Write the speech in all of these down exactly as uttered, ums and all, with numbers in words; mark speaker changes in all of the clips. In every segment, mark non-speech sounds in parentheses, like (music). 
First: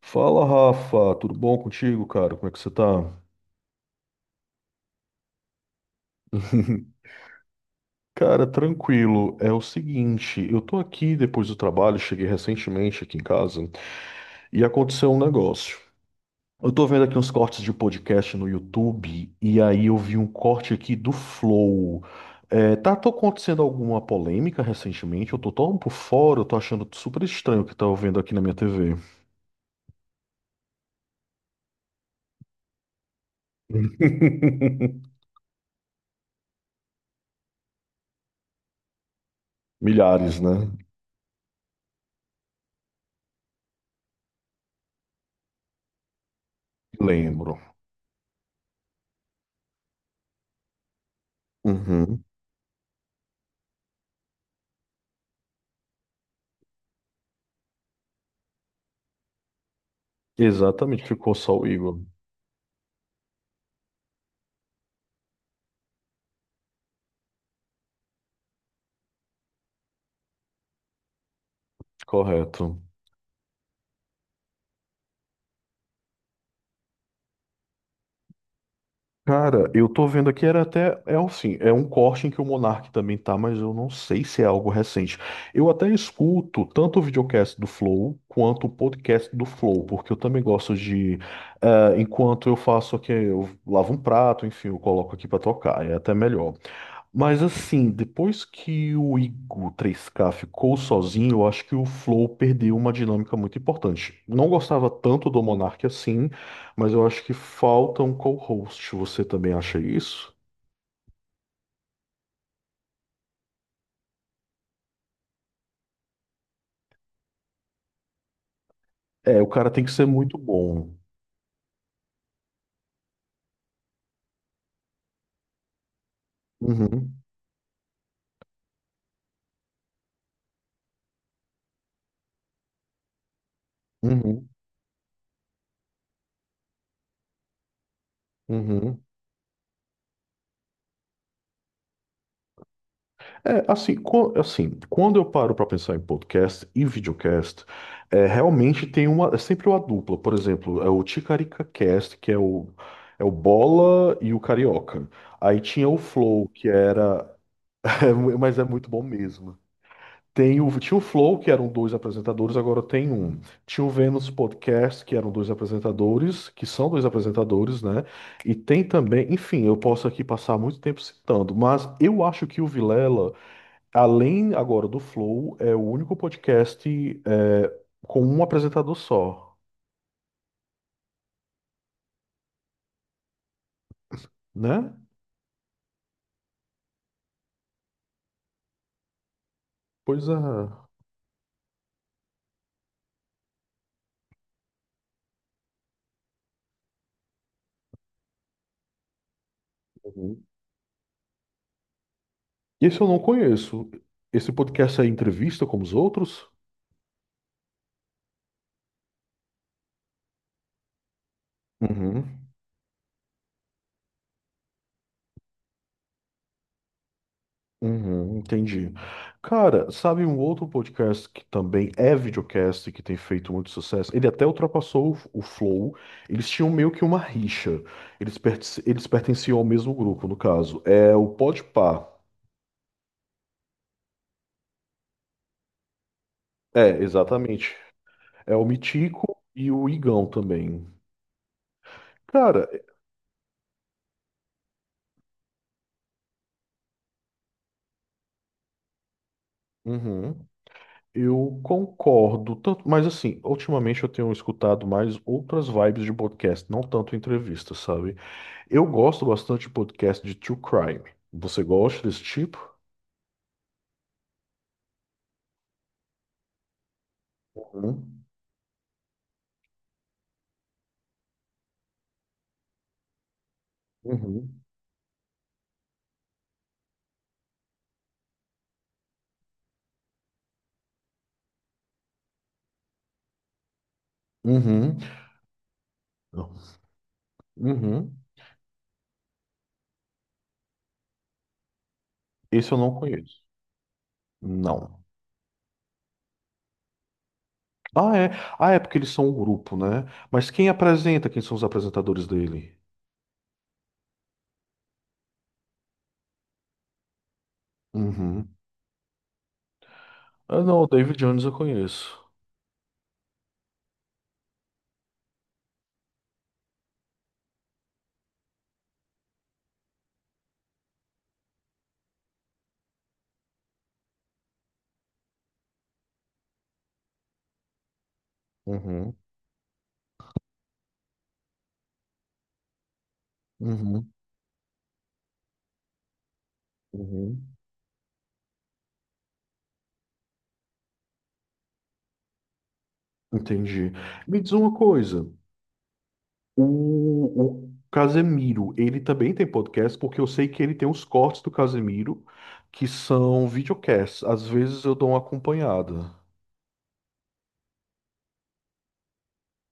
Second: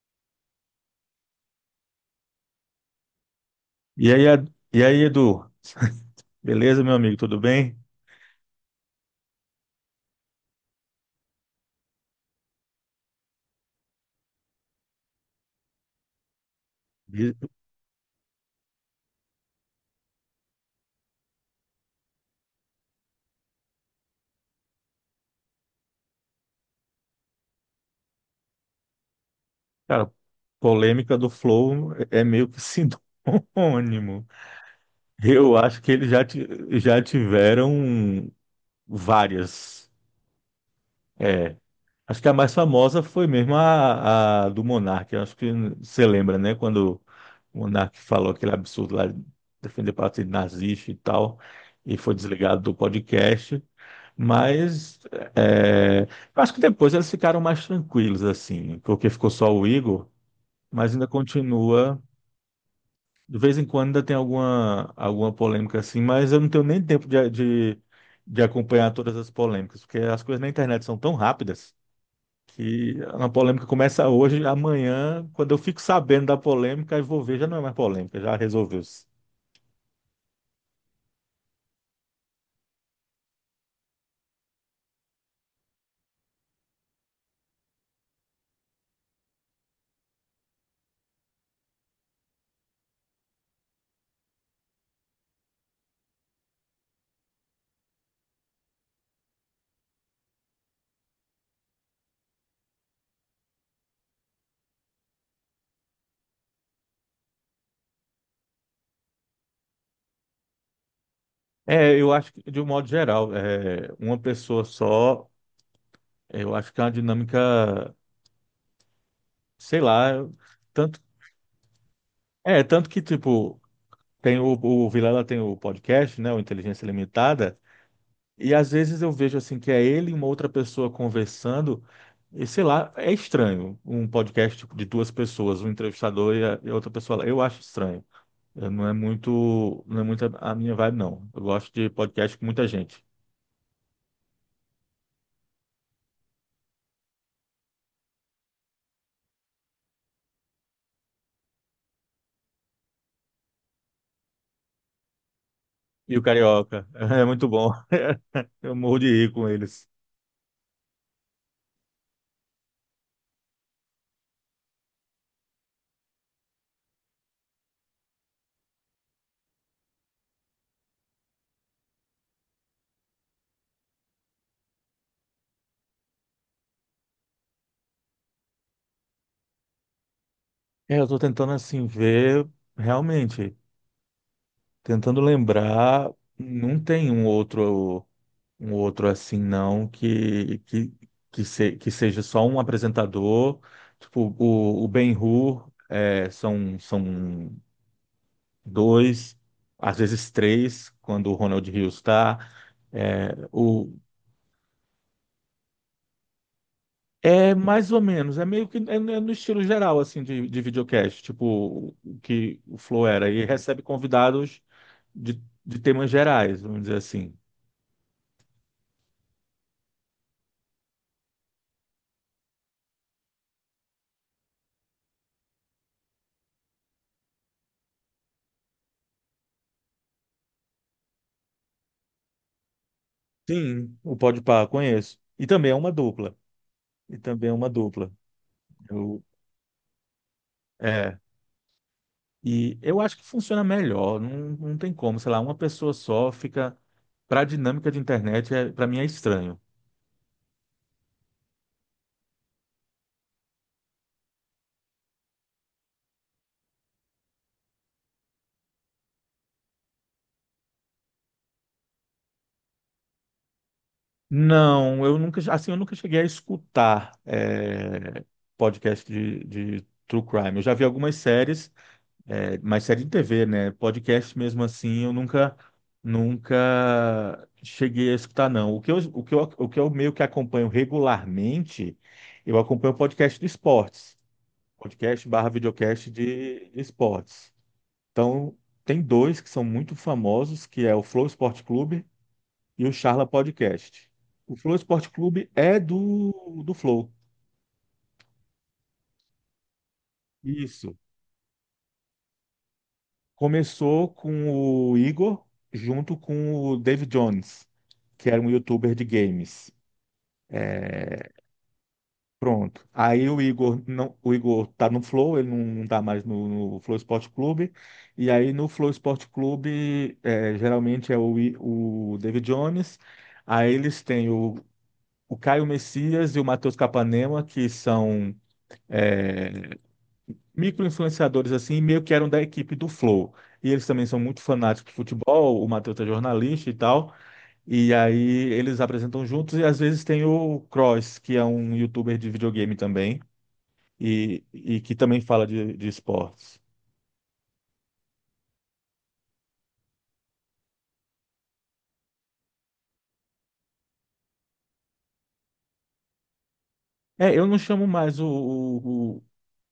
Speaker 1: Fala, Rafa, tudo bom contigo, cara? Como é que você tá?
Speaker 2: E aí, Ed- e aí, Edu? (laughs) Beleza, meu
Speaker 1: (laughs)
Speaker 2: amigo? Tudo bem?
Speaker 1: Cara, tranquilo. É o seguinte, eu tô aqui depois do trabalho, cheguei recentemente aqui em casa e aconteceu um negócio. Eu tô vendo aqui uns
Speaker 2: E,
Speaker 1: cortes de podcast no YouTube e aí eu vi um corte aqui do Flow. É, tá tô acontecendo alguma polêmica recentemente? Eu tô tão por fora, eu tô achando super estranho o que tá vendo aqui na minha T V.
Speaker 2: Cara, polêmica do Flow é é meio que (laughs) sinônimo.
Speaker 1: (laughs)
Speaker 2: Eu acho que eles já, ti- já tiveram várias.
Speaker 1: Milhares, né?
Speaker 2: É, acho que a mais famosa foi mesmo a, a do Monark. Eu acho que você lembra, né? Quando
Speaker 1: Lembro.
Speaker 2: o Monark falou aquele absurdo lá de defender partido nazista e tal, e foi
Speaker 1: Uhum.
Speaker 2: desligado do podcast. Mas é, eu acho que depois eles ficaram mais tranquilos, assim, porque ficou só o Igor, mas
Speaker 1: Exatamente,
Speaker 2: ainda
Speaker 1: ficou só o Igor.
Speaker 2: continua. De vez em quando ainda tem alguma, alguma polêmica assim, mas eu não tenho nem tempo de, de, de acompanhar todas as polêmicas, porque as coisas na internet são tão rápidas
Speaker 1: Correto.
Speaker 2: que uma polêmica começa hoje, amanhã, quando eu fico sabendo da polêmica, eu vou ver, já não é mais polêmica, já resolveu-se.
Speaker 1: Cara, eu tô vendo aqui, era até, é assim, é um corte em que o Monark também tá, mas eu não sei se é algo recente. Eu até escuto tanto o videocast do Flow quanto o podcast do Flow, porque eu também gosto de, eh, enquanto eu faço aqui, eu lavo um prato, enfim, eu coloco aqui pra tocar, é até melhor. Mas assim, depois que o Igo três K ficou sozinho, eu acho que o Flow perdeu uma dinâmica muito importante. Não gostava tanto do Monark assim, mas eu acho que falta um co-host. Você também acha isso?
Speaker 2: É, eu acho que, de um modo geral, é, uma pessoa só, eu acho que é uma dinâmica.
Speaker 1: É, o cara
Speaker 2: Sei
Speaker 1: tem que ser
Speaker 2: lá,
Speaker 1: muito
Speaker 2: eu-
Speaker 1: bom.
Speaker 2: tanto, é, tanto que, tipo, tem o, o Vilela tem o podcast, né, o Inteligência
Speaker 1: Uhum,
Speaker 2: Limitada, e às vezes eu vejo, assim, que é ele e uma outra pessoa conversando, e sei lá, é estranho, um
Speaker 1: uhum,
Speaker 2: podcast tipo, de duas pessoas, um entrevistador e, a, e outra pessoa, lá. Eu acho estranho, eu não é
Speaker 1: uhum.
Speaker 2: muito, não é muito a a minha vibe, não, eu gosto de podcast com muita gente.
Speaker 1: É, assim, co- assim, quando eu paro para pensar em podcast e videocast, é, realmente tem uma, é sempre uma dupla. Por exemplo, é o Ticarica Cast, que é o, é o Bola e o Carioca. Aí tinha o
Speaker 2: E o
Speaker 1: Flow, que
Speaker 2: Carioca, (laughs) é
Speaker 1: era.
Speaker 2: muito bom,
Speaker 1: (laughs) É, mu-
Speaker 2: (laughs)
Speaker 1: mas é
Speaker 2: eu
Speaker 1: muito
Speaker 2: morro
Speaker 1: bom
Speaker 2: de rir com
Speaker 1: mesmo.
Speaker 2: eles.
Speaker 1: Tem o, tinha o Flow, que eram dois apresentadores, agora tem um. Tinha o Vênus Podcast, que eram dois apresentadores, que são dois apresentadores, né? E tem também, enfim, eu posso aqui passar muito tempo citando, mas eu acho que o Vilela. Além agora do Flow, é o único podcast é, com um apresentador só,
Speaker 2: É, eu tô tentando, assim, ver realmente.
Speaker 1: né?
Speaker 2: Tentando lembrar, não tem um outro um outro assim não
Speaker 1: Pois é.
Speaker 2: que que, que, se- que seja só um apresentador, tipo o, o Ben-Hur, é, são são dois, às vezes
Speaker 1: Uhum.
Speaker 2: três, quando o Ronald Rios está,
Speaker 1: Esse eu não
Speaker 2: é,
Speaker 1: conheço.
Speaker 2: o
Speaker 1: Esse podcast é entrevista como os outros?
Speaker 2: é mais ou menos, é meio que é, é no estilo geral assim de, de videocast, tipo o
Speaker 1: Uhum,
Speaker 2: que o Flow era e recebe convidados de, de temas gerais, vamos dizer assim.
Speaker 1: uhum, entendi. Cara, sabe um outro podcast que também é videocast, que tem feito muito sucesso? Ele até ultrapassou o, o Flow. Eles tinham meio que uma rixa. Eles, perten- eles pertenciam ao mesmo grupo, no caso. É o Podpah.
Speaker 2: Sim, o Podpah, conheço. E também é uma dupla.
Speaker 1: É,
Speaker 2: E também é uma
Speaker 1: exatamente.
Speaker 2: dupla.
Speaker 1: É o
Speaker 2: Eu,
Speaker 1: Mitico e o Igão também.
Speaker 2: é.
Speaker 1: Cara,
Speaker 2: E eu acho que funciona melhor. Não, não tem como, sei lá, uma pessoa só fica. Para a dinâmica de internet, é, para mim é estranho.
Speaker 1: uhum, eu concordo tanto, mas assim, ultimamente eu tenho escutado mais outras vibes de podcast, não tanto entrevista, sabe? Eu gosto bastante de podcast de true crime. Você gosta desse tipo?
Speaker 2: Não, eu nunca, assim, eu nunca cheguei a escutar
Speaker 1: Uhum.
Speaker 2: é, podcast de, de true crime. Eu já vi algumas séries, é, mas série de T V, né? Podcast
Speaker 1: Uhum.
Speaker 2: mesmo assim, eu nunca, nunca cheguei a escutar, não. O que eu, o que eu, o que eu meio que acompanho regularmente, eu acompanho o podcast de esportes.
Speaker 1: Uhum.
Speaker 2: Podcast barra videocast
Speaker 1: Não.
Speaker 2: de, de esportes.
Speaker 1: Uhum.
Speaker 2: Então, tem dois que são muito famosos, que é o Flow Esporte Clube
Speaker 1: Esse eu
Speaker 2: e
Speaker 1: não
Speaker 2: o Charla
Speaker 1: conheço.
Speaker 2: Podcast. O Flow
Speaker 1: Não.
Speaker 2: Esporte Clube é do, do Flow.
Speaker 1: Ah, é. Ah, é porque eles são um grupo, né? Mas quem
Speaker 2: Isso.
Speaker 1: apresenta? Quem são os apresentadores dele?
Speaker 2: Começou com o Igor junto com o Dave Jones, que era
Speaker 1: Uhum.
Speaker 2: um youtuber de games.
Speaker 1: Ah, não, o David
Speaker 2: É,
Speaker 1: Jones eu conheço.
Speaker 2: pronto. Aí o Igor não, o Igor tá no Flow, ele não, não tá mais no, no Flow Esporte Clube. E aí no Flow Esporte Clube é, geralmente é o, I- o David Jones. Aí eles têm o, o Caio Messias e o Matheus Capanema, que são
Speaker 1: Uhum.
Speaker 2: é, micro-influenciadores assim, meio que eram da equipe do Flow. E eles também
Speaker 1: Uhum,
Speaker 2: são muito fanáticos de futebol, o Matheus é jornalista e tal.
Speaker 1: uhum.
Speaker 2: E aí eles apresentam juntos e às vezes tem o Cross, que é um youtuber de videogame também,
Speaker 1: Entendi. Me
Speaker 2: e,
Speaker 1: diz uma
Speaker 2: e que também
Speaker 1: coisa,
Speaker 2: fala de, de esportes.
Speaker 1: o, o Casemiro, ele também tem podcast, porque eu sei que ele tem os cortes do Casemiro, que são videocasts. Às vezes eu dou uma acompanhada.
Speaker 2: É, eu não chamo mais o, o,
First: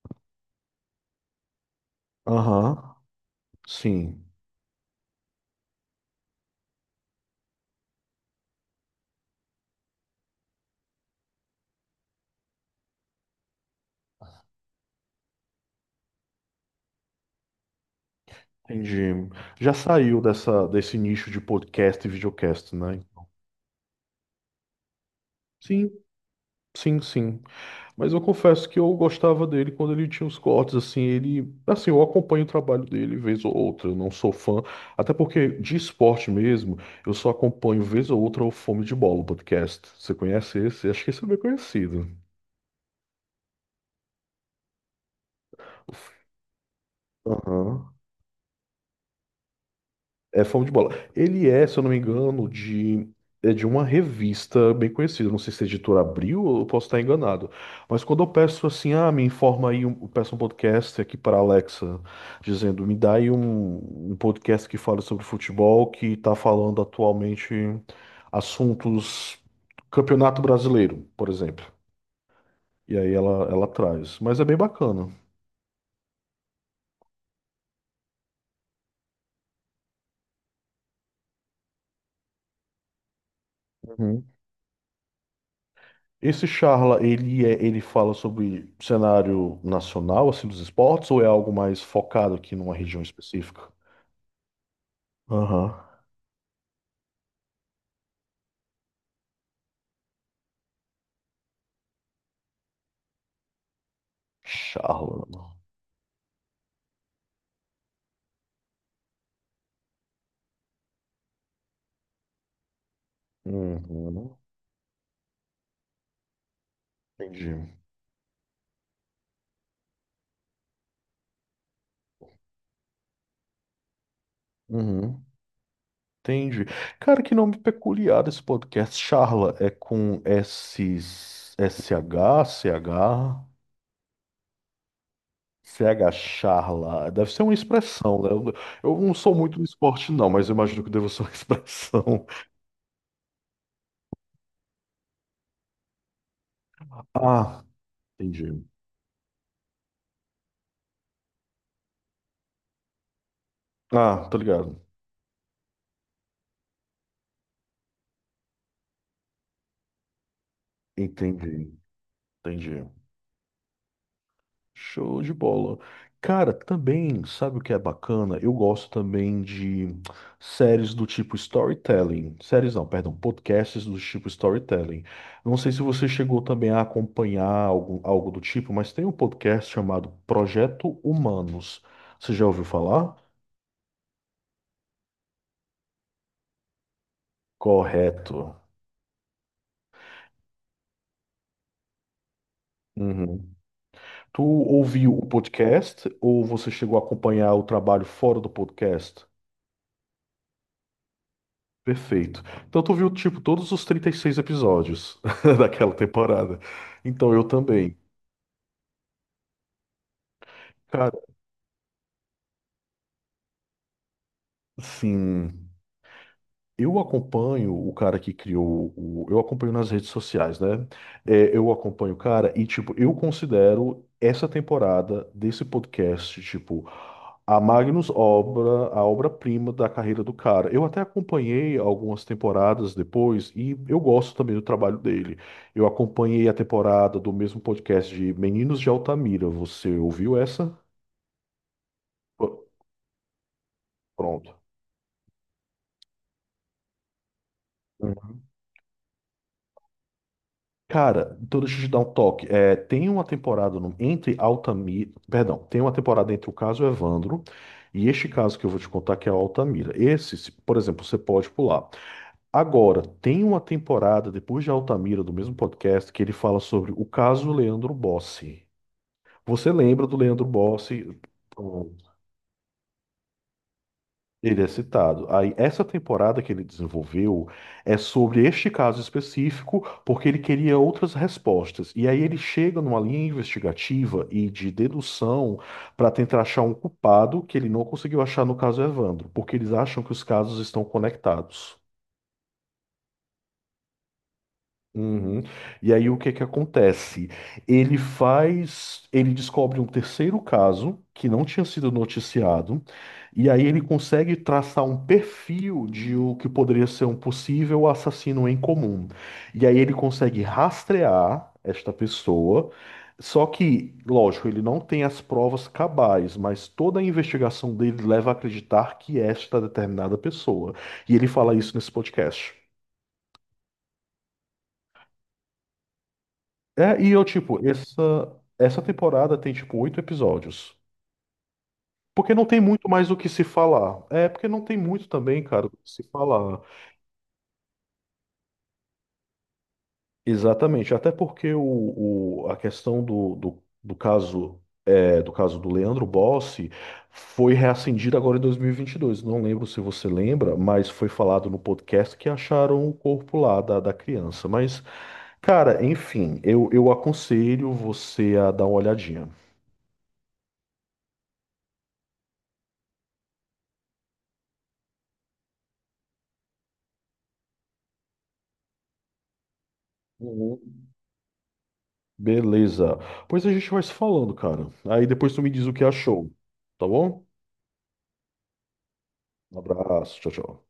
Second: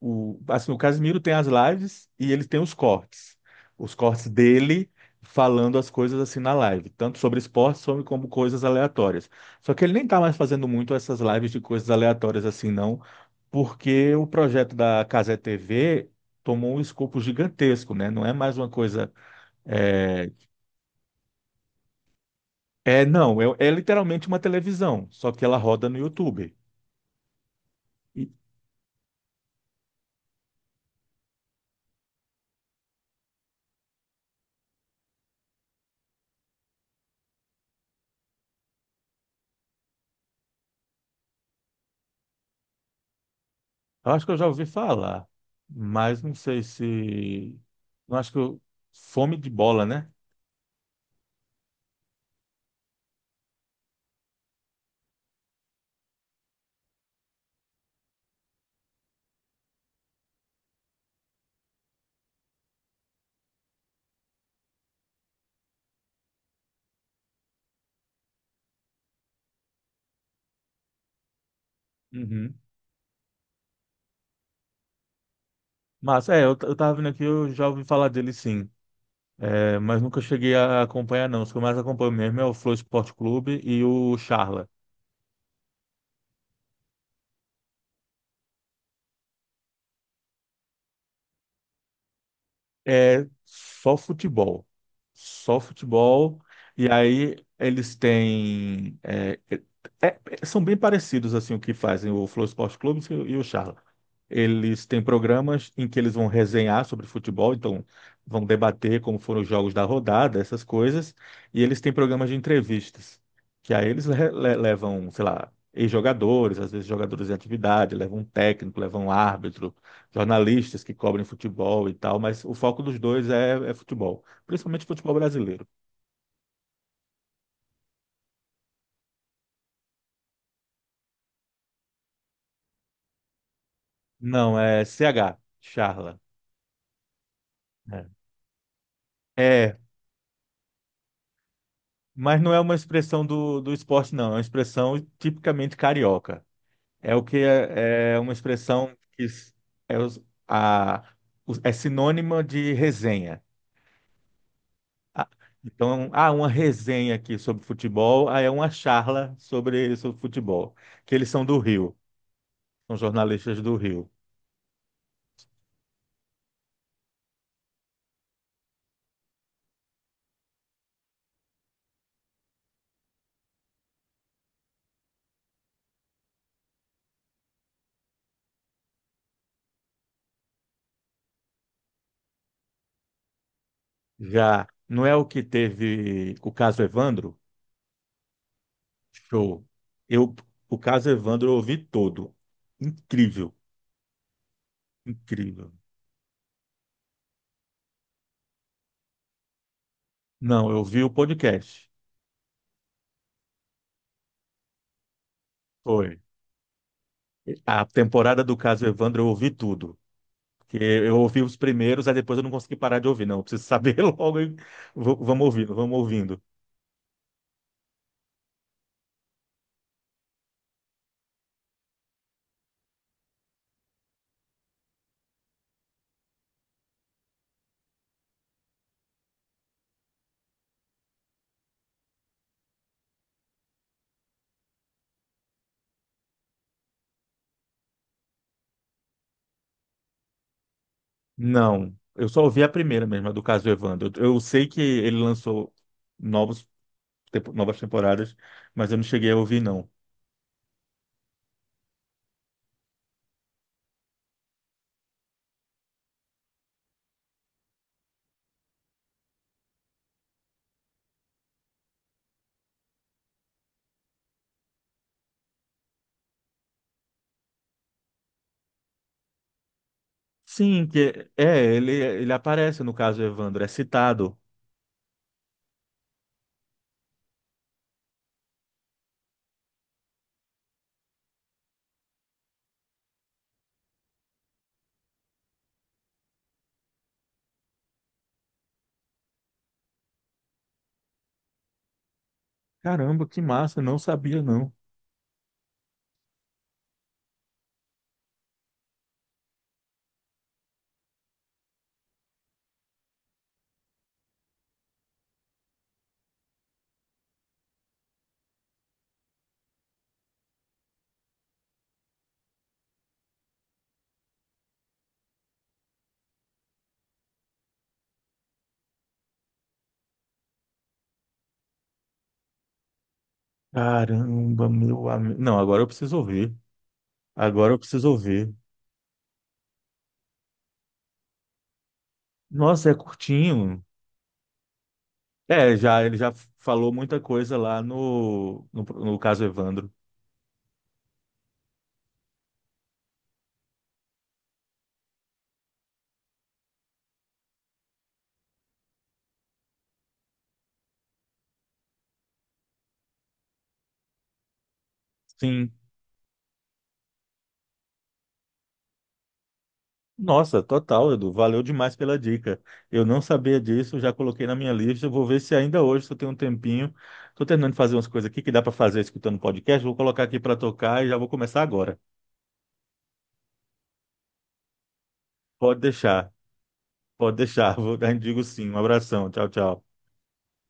Speaker 2: o, o- assim, o Casimiro tem as lives e ele tem os
Speaker 1: Aham,
Speaker 2: cortes. Os
Speaker 1: sim,
Speaker 2: cortes dele falando as coisas assim na live, tanto sobre esportes sobre- como coisas aleatórias. Só que ele nem tá mais fazendo muito essas lives de coisas aleatórias assim, não, porque o projeto da Casé T V tomou um escopo gigantesco, né? Não é mais uma coisa.
Speaker 1: entendi. Já saiu
Speaker 2: É,
Speaker 1: dessa, desse nicho de podcast e videocast, né?
Speaker 2: é não, é, é literalmente uma televisão, só que ela roda
Speaker 1: Sim,
Speaker 2: no YouTube.
Speaker 1: sim, sim. Mas eu confesso que eu gostava dele quando ele tinha os cortes, assim, ele, assim, eu acompanho o trabalho dele vez ou outra, eu não sou fã, até porque de esporte mesmo, eu só acompanho vez ou outra o Fome de Bola, o podcast. Você conhece esse? Acho que esse é bem conhecido.
Speaker 2: Eu acho que eu já ouvi falar, mas não sei se.
Speaker 1: Aham.
Speaker 2: Não acho que eu... Fome de bola, né?
Speaker 1: É Fome de Bola. Ele é, se eu não me engano, de, é de uma revista bem conhecida. Não sei se a editora Abril, eu posso estar enganado. Mas quando eu peço assim, ah, me informa aí, um, eu peço um podcast aqui para a Alexa, dizendo, me dá aí um, um podcast que fala sobre futebol, que está falando atualmente assuntos Campeonato Brasileiro, por exemplo.
Speaker 2: Uhum.
Speaker 1: E aí ela, ela traz. Mas é bem bacana.
Speaker 2: Mas é, eu, t- eu tava vendo aqui, eu já ouvi falar dele sim. É, mas nunca cheguei a acompanhar, não. Os que eu mais acompanho mesmo é o Flow Esporte Clube e o Charla.
Speaker 1: Esse Charla, ele é, ele fala sobre cenário nacional, assim, dos esportes, ou é algo mais focado aqui numa região
Speaker 2: É
Speaker 1: específica?
Speaker 2: só futebol. Só
Speaker 1: Aham.
Speaker 2: futebol. E aí eles têm. É, é- é- são bem parecidos assim o que fazem o Flow Esporte Clube e o e o Charla. Eles têm
Speaker 1: Charla.
Speaker 2: programas em que eles vão resenhar sobre futebol, então vão debater como foram os jogos da rodada, essas coisas. E eles têm programas de entrevistas, que aí eles le-
Speaker 1: Uhum.
Speaker 2: le- levam, sei lá, ex-jogadores, às vezes jogadores em
Speaker 1: Entendi.
Speaker 2: atividade, levam um técnico, levam um árbitro jornalistas que cobrem futebol e tal, mas o foco dos dois é, é futebol, principalmente futebol
Speaker 1: Uhum.
Speaker 2: brasileiro.
Speaker 1: Entendi. Cara, que nome peculiar desse podcast. Charla é com S, SH, C H,
Speaker 2: Não, é C H,
Speaker 1: C H
Speaker 2: charla.
Speaker 1: Charla. Deve ser uma
Speaker 2: É,
Speaker 1: expressão, né? Eu, eu não sou muito no
Speaker 2: É,
Speaker 1: esporte, não, mas eu imagino que deva ser uma (laughs) expressão.
Speaker 2: mas não é uma expressão do, do esporte, não, é uma expressão tipicamente carioca. É o que
Speaker 1: Ah,
Speaker 2: é, é uma
Speaker 1: entendi.
Speaker 2: expressão que s- é, os- a, os- é sinônima de resenha.
Speaker 1: Ah, tô ligado.
Speaker 2: Ah, então, há uma resenha aqui sobre futebol, aí é uma charla sobre, sobre futebol, que eles são do
Speaker 1: Entendi,
Speaker 2: Rio,
Speaker 1: entendi.
Speaker 2: são jornalistas do Rio.
Speaker 1: Show de bola. Cara, também, sabe o que é bacana? Eu gosto também de séries do tipo storytelling. Séries não, perdão, podcasts do tipo storytelling. Não sei se você chegou também a acompanhar algo, algo do tipo, mas tem um podcast chamado Projeto Humanos. Você já ouviu falar?
Speaker 2: Já não é o que teve o caso Evandro?
Speaker 1: Correto.
Speaker 2: Show. Eu, o caso Evandro eu ouvi todo.
Speaker 1: Uhum.
Speaker 2: Incrível,
Speaker 1: Tu ouviu o
Speaker 2: incrível.
Speaker 1: podcast ou você chegou a acompanhar o trabalho fora do podcast?
Speaker 2: Não, eu vi o podcast.
Speaker 1: Perfeito. Então tu viu, tipo, todos os trinta e seis episódios (laughs) daquela
Speaker 2: Foi.
Speaker 1: temporada. Então eu
Speaker 2: A
Speaker 1: também.
Speaker 2: temporada do caso Evandro eu ouvi tudo. Porque
Speaker 1: Cara,
Speaker 2: eu ouvi os primeiros, aí depois eu não consegui parar de ouvir. Não, eu preciso saber (laughs) logo. e v- Vamos
Speaker 1: sim.
Speaker 2: ouvindo, vamos ouvindo.
Speaker 1: Eu acompanho o cara que criou o. Eu acompanho nas redes sociais, né? É, eu acompanho o cara e, tipo, eu considero essa temporada desse podcast, tipo, a Magnus obra, a obra-prima da carreira do cara. Eu até acompanhei algumas temporadas depois e eu gosto também do trabalho dele. Eu acompanhei a temporada do mesmo podcast de Meninos de Altamira. Você ouviu essa?
Speaker 2: Não, eu só ouvi a primeira mesmo, a do caso Evandro. Eu, eu
Speaker 1: Pronto.
Speaker 2: sei que ele lançou novos, tempo- novas temporadas, mas eu não cheguei a ouvir, não.
Speaker 1: Cara, então deixa eu te dar um toque. É, tem uma temporada no- entre Altamira. Perdão, tem uma temporada entre o caso Evandro e este caso que eu vou te contar, que é o Altamira. Esse, se- por exemplo, você pode pular. Agora, tem uma temporada depois de Altamira, do mesmo podcast, que ele fala sobre o caso Leandro Bossi. Você lembra do Leandro
Speaker 2: Sim,
Speaker 1: Bossi?
Speaker 2: que é,
Speaker 1: Então,
Speaker 2: ele, ele aparece no caso Evandro, é citado.
Speaker 1: ele é citado. Aí, essa temporada que ele desenvolveu é sobre este caso específico, porque ele queria outras respostas. E aí ele chega numa linha investigativa e de dedução para tentar achar um culpado que ele não conseguiu achar no caso Evandro, porque eles acham que os casos estão conectados.
Speaker 2: Caramba, que massa, não sabia não.
Speaker 1: Uhum. E aí o que que acontece? Ele faz, ele descobre um terceiro caso que não tinha sido noticiado, e aí ele consegue traçar um perfil de o que poderia ser um possível assassino em comum. E aí ele consegue rastrear esta pessoa, só que, lógico, ele não tem as provas cabais, mas toda a investigação dele leva a acreditar que esta determinada pessoa. E ele fala isso nesse podcast.
Speaker 2: Caramba, meu amigo. Não, agora eu preciso ouvir.
Speaker 1: É, e eu, tipo,
Speaker 2: Agora eu preciso
Speaker 1: essa,
Speaker 2: ouvir.
Speaker 1: essa temporada tem, tipo, oito episódios. Porque não tem muito
Speaker 2: Nossa, é
Speaker 1: mais o que se
Speaker 2: curtinho.
Speaker 1: falar. É, porque não tem muito também, cara, o que
Speaker 2: É,
Speaker 1: se
Speaker 2: já ele já
Speaker 1: falar.
Speaker 2: falou muita coisa lá no, no, no caso Evandro.
Speaker 1: Exatamente. Até porque o, o- a questão do, do, do caso, é, do caso do Leandro Bossi foi reacendida agora em dois mil e e vinte e dois. Não lembro se você lembra, mas foi falado no podcast que acharam o corpo lá da, da criança. Mas,
Speaker 2: Sim.
Speaker 1: cara, enfim, eu, eu aconselho você a dar uma olhadinha.
Speaker 2: Nossa, total, Edu. Valeu demais pela dica. Eu não sabia disso, já coloquei na minha lista. Eu vou ver se ainda hoje, se eu tenho um tempinho. Estou terminando de fazer umas coisas aqui que dá para fazer escutando podcast. Vou colocar aqui para tocar e já vou começar agora.
Speaker 1: Beleza. Pois a gente vai se falando, cara. Aí depois tu me diz o
Speaker 2: Pode
Speaker 1: que achou.
Speaker 2: deixar,
Speaker 1: Tá bom?
Speaker 2: pode deixar. (laughs) Vou, a gente digo sim. Um abração. Tchau,
Speaker 1: Um
Speaker 2: tchau.
Speaker 1: abraço. Tchau, tchau.